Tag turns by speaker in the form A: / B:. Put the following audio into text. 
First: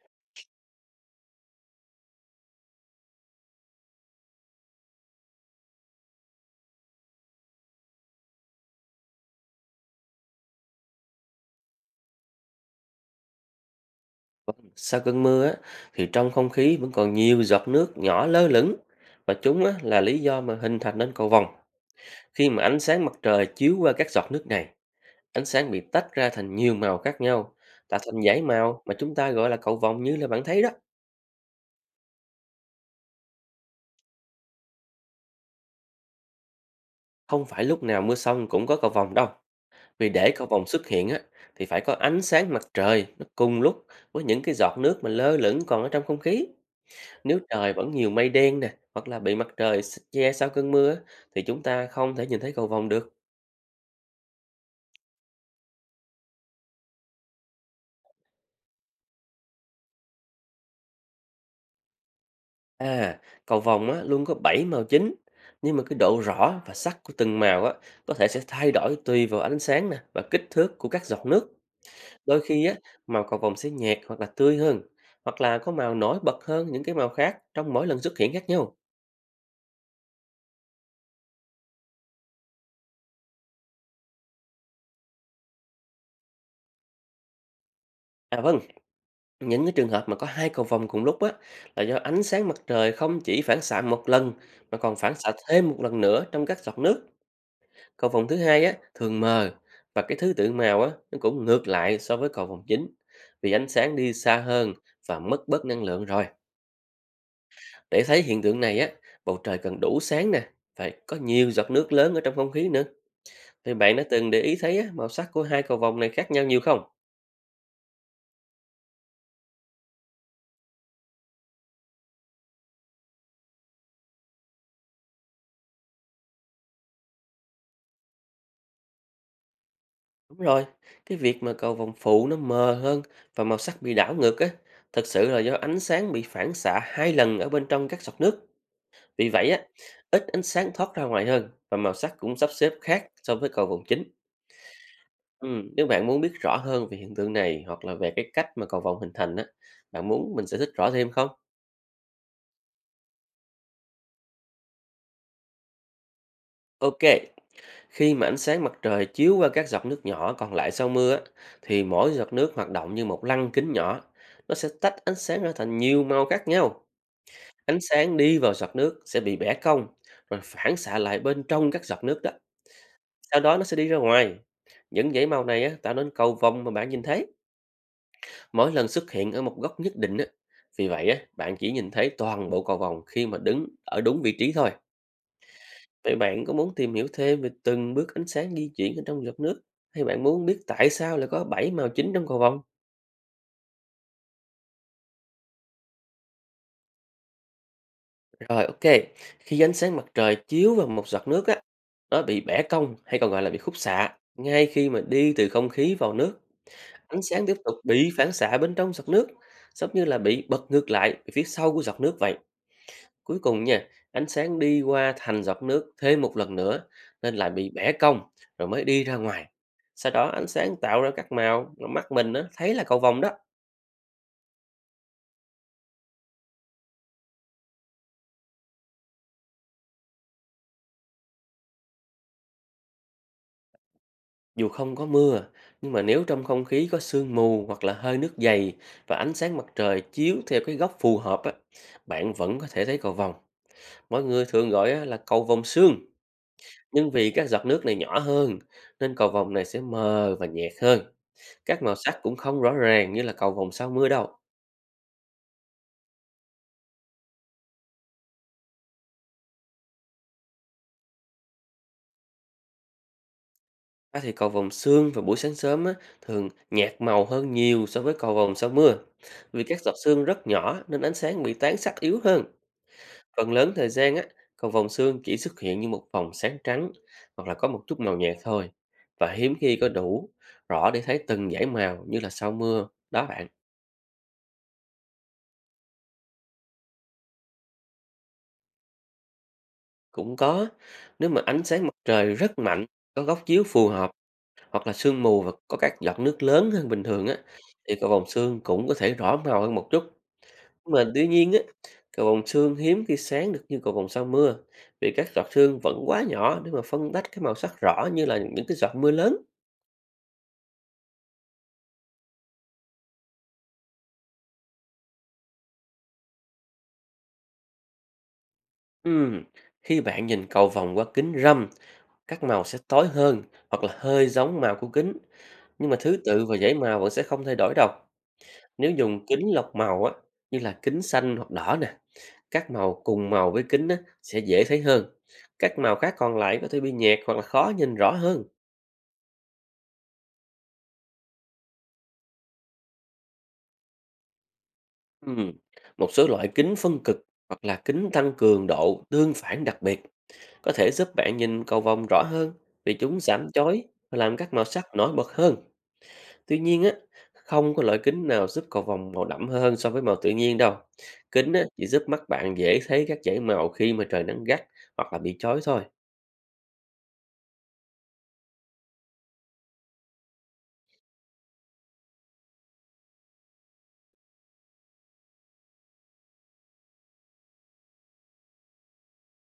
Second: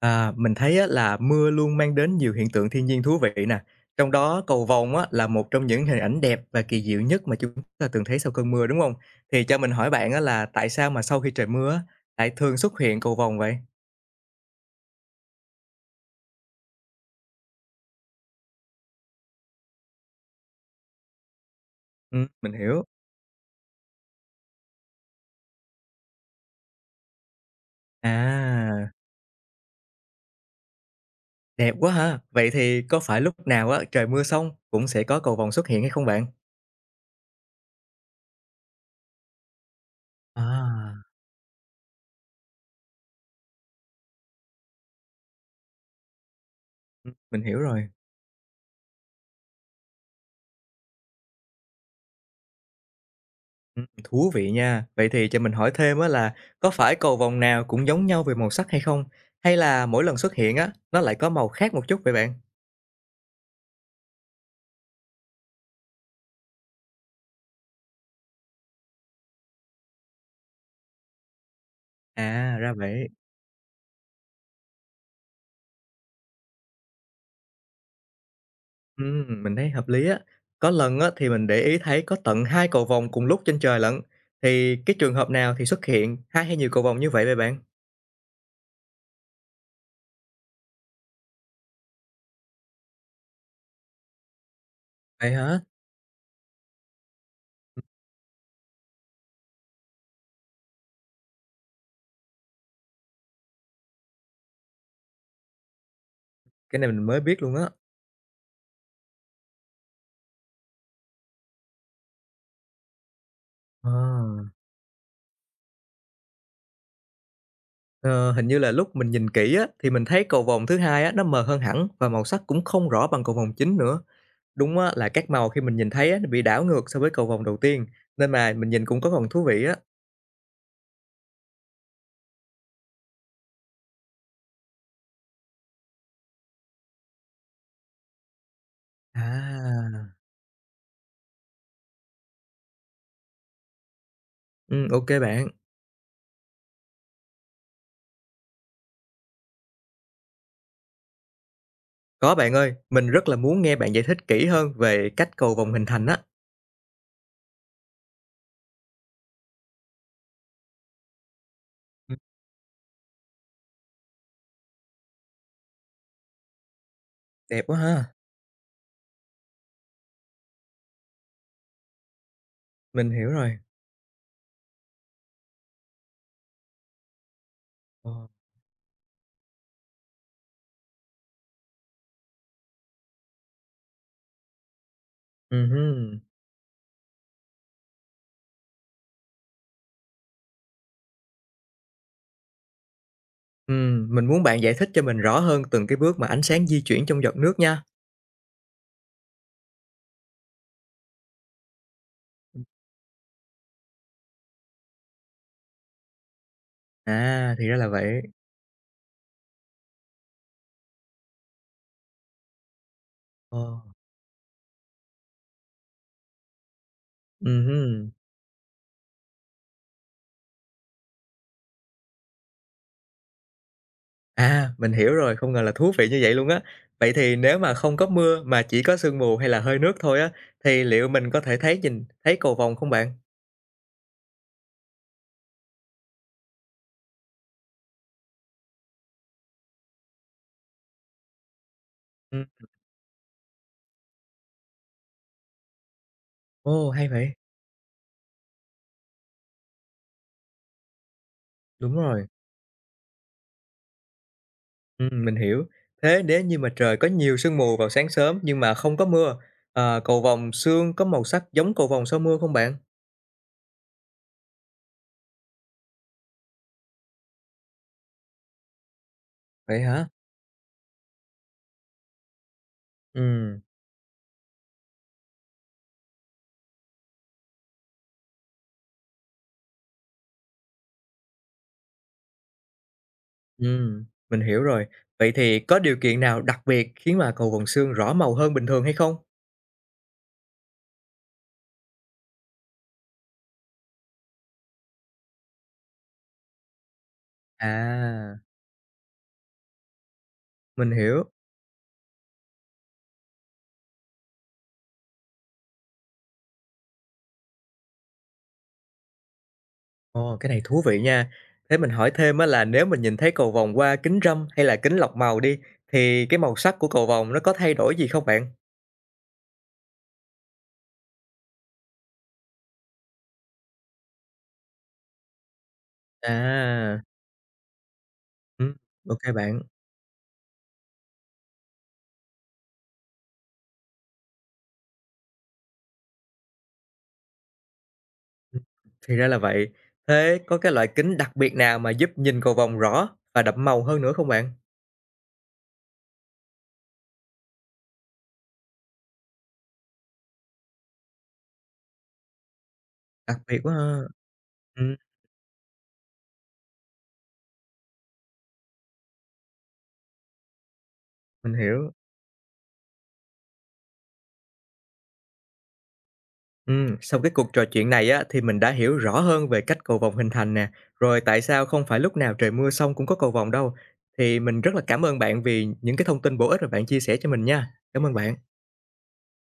A: À, mình thấy á, là mưa luôn mang đến nhiều hiện tượng thiên nhiên thú vị nè. Trong đó cầu vồng á, là một trong những hình ảnh đẹp và kỳ diệu nhất mà chúng ta từng thấy sau cơn mưa đúng không? Thì cho mình hỏi bạn á, là tại sao mà sau khi trời mưa á, lại thường xuất hiện cầu vồng vậy?
B: Sau cơn mưa á, thì trong không khí vẫn còn nhiều giọt nước nhỏ lơ lửng và chúng á, là lý do mà hình thành nên cầu vồng.
A: Ừ,
B: Khi
A: mình
B: mà ánh
A: hiểu.
B: sáng mặt trời chiếu qua các giọt nước này, ánh sáng bị tách ra thành nhiều màu khác nhau, tạo thành dải màu
A: À,
B: mà chúng ta gọi là cầu vồng như là bạn thấy đó.
A: đẹp quá ha. Vậy thì có phải lúc nào á, trời mưa xong cũng sẽ có cầu vồng xuất hiện hay không bạn?
B: Không phải lúc nào mưa xong cũng có cầu vồng đâu. Vì để cầu vồng xuất
A: À,
B: hiện á, thì phải có ánh sáng mặt trời nó cùng lúc với những cái giọt nước mà lơ lửng còn ở trong không khí.
A: ừ,
B: Nếu
A: mình hiểu
B: trời
A: rồi.
B: vẫn nhiều mây đen nè, hoặc là bị mặt trời che sau cơn mưa á, thì chúng ta không thể nhìn thấy cầu vồng được.
A: Thú vị nha. Vậy thì cho mình hỏi thêm á, là có phải cầu vồng nào cũng giống nhau về màu sắc hay không? Hay là mỗi lần xuất hiện á, nó lại có màu khác một chút vậy bạn?
B: À, cầu vồng á, luôn có 7 màu chính, nhưng mà cái độ rõ và sắc của từng màu á, có thể sẽ thay đổi tùy vào ánh sáng nè và kích thước của các giọt nước. Đôi
A: À,
B: khi
A: ra
B: á,
A: vậy.
B: màu cầu vồng sẽ nhạt hoặc là tươi hơn, hoặc là có màu nổi bật hơn những cái màu khác trong mỗi lần xuất hiện khác nhau.
A: Mình thấy hợp lý á. Có lần á thì mình để ý thấy có tận hai cầu vồng cùng lúc trên trời lận. Thì cái trường hợp nào thì xuất hiện hai hay nhiều cầu vồng như vậy vậy bạn?
B: À vâng, những cái trường hợp mà có hai cầu vồng cùng lúc á, là do ánh sáng mặt trời không chỉ phản xạ một lần mà còn phản xạ
A: Vậy hả?
B: thêm một lần nữa trong các giọt nước. Cầu vồng thứ hai á thường mờ, và cái thứ tự màu á nó cũng ngược lại so với cầu vồng chính, vì ánh sáng đi xa hơn và mất bớt năng lượng rồi.
A: Cái này mình mới biết luôn á.
B: Để thấy hiện tượng này á, bầu trời cần đủ sáng nè, phải có nhiều giọt nước lớn ở trong không khí nữa. Thì
A: Ờ.
B: bạn đã từng để ý thấy á, màu sắc của hai cầu vồng này khác nhau nhiều không?
A: Ờ, hình như là lúc mình nhìn kỹ á, thì mình thấy cầu vồng thứ hai á, nó mờ hơn hẳn và màu sắc cũng không rõ bằng cầu vồng chính nữa. Đúng á, là các màu khi mình nhìn thấy á, nó bị đảo ngược so với cầu vồng đầu tiên, nên mà mình nhìn cũng có phần thú vị á.
B: Đúng rồi, cái việc mà cầu vòng phụ nó mờ hơn và màu sắc bị đảo ngược á, thật sự là do ánh sáng bị phản xạ hai lần ở bên trong các giọt nước. Vì vậy á,
A: À,
B: ít ánh sáng thoát ra ngoài hơn, và màu sắc cũng sắp xếp khác so với cầu vòng chính.
A: ừ, ok
B: Ừ,
A: bạn.
B: nếu bạn muốn biết rõ hơn về hiện tượng này hoặc là về cái cách mà cầu vòng hình thành á, bạn muốn mình sẽ thích rõ thêm không?
A: Có bạn ơi, mình rất là muốn nghe bạn giải thích kỹ hơn về cách cầu vồng hình thành á.
B: Ok, khi mà ánh sáng mặt trời chiếu qua các giọt nước nhỏ còn lại sau mưa á, thì mỗi
A: Ừ,
B: giọt nước hoạt động như một lăng kính nhỏ. Nó sẽ tách ánh sáng ra thành nhiều màu khác nhau.
A: đẹp quá
B: Ánh
A: ha,
B: sáng đi vào giọt nước sẽ bị bẻ cong rồi phản xạ lại bên trong các giọt nước đó.
A: mình hiểu
B: Sau đó
A: rồi.
B: nó sẽ đi ra ngoài. Những dãy màu này á, tạo nên cầu vồng mà bạn nhìn thấy.
A: Ờ.
B: Mỗi lần xuất hiện ở một góc nhất định á. Vì vậy á, bạn chỉ nhìn thấy toàn bộ cầu vồng khi mà đứng ở đúng vị trí thôi.
A: Ừ,
B: Vậy
A: hừ.
B: bạn có muốn tìm hiểu thêm về từng bước ánh sáng di chuyển ở trong giọt nước, hay bạn muốn biết tại sao lại có 7 màu chính trong cầu vồng?
A: Ừ, mình muốn bạn giải thích cho mình rõ hơn từng cái bước mà ánh sáng di chuyển trong giọt nước nha.
B: Rồi, OK. Khi ánh sáng mặt trời chiếu vào một giọt nước á, nó bị bẻ cong hay còn gọi là bị khúc xạ ngay khi mà đi từ không khí vào nước. Ánh sáng
A: À,
B: tiếp
A: thì
B: tục
A: ra là
B: bị
A: vậy.
B: phản xạ bên trong giọt nước, giống như là bị bật ngược lại về phía sau của giọt nước vậy. Cuối
A: Ờ.
B: cùng nha, ánh sáng đi qua thành giọt nước thêm một lần nữa, nên lại
A: Ừ,
B: bị bẻ
A: hừ.
B: cong rồi mới đi ra ngoài. Sau đó ánh sáng tạo ra các màu, mà mắt mình á, thấy là cầu vồng đó.
A: À, mình hiểu rồi, không ngờ là thú vị như vậy luôn á. Vậy thì nếu mà không có mưa mà chỉ có sương mù hay là hơi nước thôi á, thì liệu mình có thể thấy nhìn thấy cầu vồng không bạn?
B: Dù không có mưa, nhưng mà nếu trong không khí có sương mù hoặc là hơi nước dày và ánh sáng mặt trời chiếu theo cái góc phù hợp á, bạn
A: Ừm,
B: vẫn có thể thấy cầu vồng. Mọi người thường gọi á là cầu vồng sương,
A: ồ, hay
B: nhưng vì
A: vậy.
B: các giọt nước này nhỏ hơn nên cầu vồng này sẽ mờ và nhạt hơn. Các màu
A: Đúng
B: sắc
A: rồi,
B: cũng không rõ ràng như là cầu vồng sau mưa đâu.
A: mình hiểu. Thế nếu như mà trời có nhiều sương mù vào sáng sớm nhưng mà không có mưa, ờ, cầu vồng sương có màu sắc giống cầu vồng sau mưa không bạn?
B: À, thì cầu vồng sương vào buổi sáng sớm á, thường nhạt màu hơn nhiều so với cầu vồng sau mưa. Vì các
A: Vậy
B: giọt
A: hả?
B: sương rất nhỏ nên ánh sáng bị tán sắc yếu hơn. Phần
A: Ừm,
B: lớn thời gian á, cầu vồng xương chỉ xuất hiện như một vòng sáng trắng hoặc là có một chút màu nhạt thôi, và hiếm khi có đủ rõ để thấy từng dải màu như là sau mưa. Đó bạn,
A: ừm, mình hiểu rồi. Vậy thì có điều kiện nào đặc biệt khiến mà cầu vồng sương rõ màu hơn bình thường hay không?
B: cũng có. Nếu mà ánh sáng mặt trời rất mạnh, có góc chiếu phù hợp, hoặc là sương mù và có các giọt nước lớn hơn bình thường á, thì cầu vồng
A: À,
B: xương cũng có thể rõ màu hơn một chút.
A: mình
B: Nhưng mà
A: hiểu.
B: tuy nhiên á, cầu vồng xương hiếm khi sáng được như cầu vồng sau mưa, vì các giọt sương vẫn quá nhỏ để mà phân tách cái màu sắc rõ như là những cái giọt mưa lớn.
A: Ồ, cái này thú vị nha. Thế mình hỏi thêm á, là nếu mình nhìn thấy cầu vồng qua kính râm hay là kính lọc màu đi, thì cái màu sắc của cầu vồng nó có thay đổi gì không bạn?
B: Ừm, Khi bạn nhìn cầu vồng qua kính râm, các màu sẽ tối hơn hoặc là hơi giống màu của kính, nhưng mà thứ tự và dãy
A: À,
B: màu vẫn sẽ không thay đổi đâu.
A: ừm,
B: Nếu
A: ô
B: dùng kính
A: bạn.
B: lọc màu á, như là kính xanh hoặc đỏ nè, các màu cùng màu với kính á, sẽ dễ thấy hơn. Các màu khác còn lại có thể bị nhạt hoặc là khó nhìn rõ hơn.
A: Ừm, thì ra là vậy. Thế có cái loại kính đặc biệt nào mà giúp nhìn cầu vồng rõ và đậm màu hơn nữa không bạn?
B: Ừm, Một số loại kính phân cực hoặc là kính tăng cường độ tương phản đặc biệt có thể giúp bạn nhìn cầu vồng rõ hơn, vì chúng
A: Đặc
B: giảm
A: biệt quá
B: chói
A: ha.
B: và làm các màu sắc
A: Ừm,
B: nổi bật hơn. Tuy nhiên á, không có loại kính nào giúp cầu vồng màu đậm hơn so với màu tự nhiên đâu. Kính
A: mình
B: á, chỉ
A: hiểu.
B: giúp mắt bạn dễ thấy các dải màu khi mà trời nắng gắt hoặc là bị chói thôi.
A: Sau cái cuộc trò chuyện này á, thì mình đã hiểu rõ hơn về cách cầu vồng hình thành nè, rồi tại sao không phải lúc nào trời mưa xong cũng có cầu vồng đâu. Thì mình rất là cảm ơn bạn vì những cái thông tin bổ ích mà bạn chia sẻ cho mình nha. Cảm ơn bạn.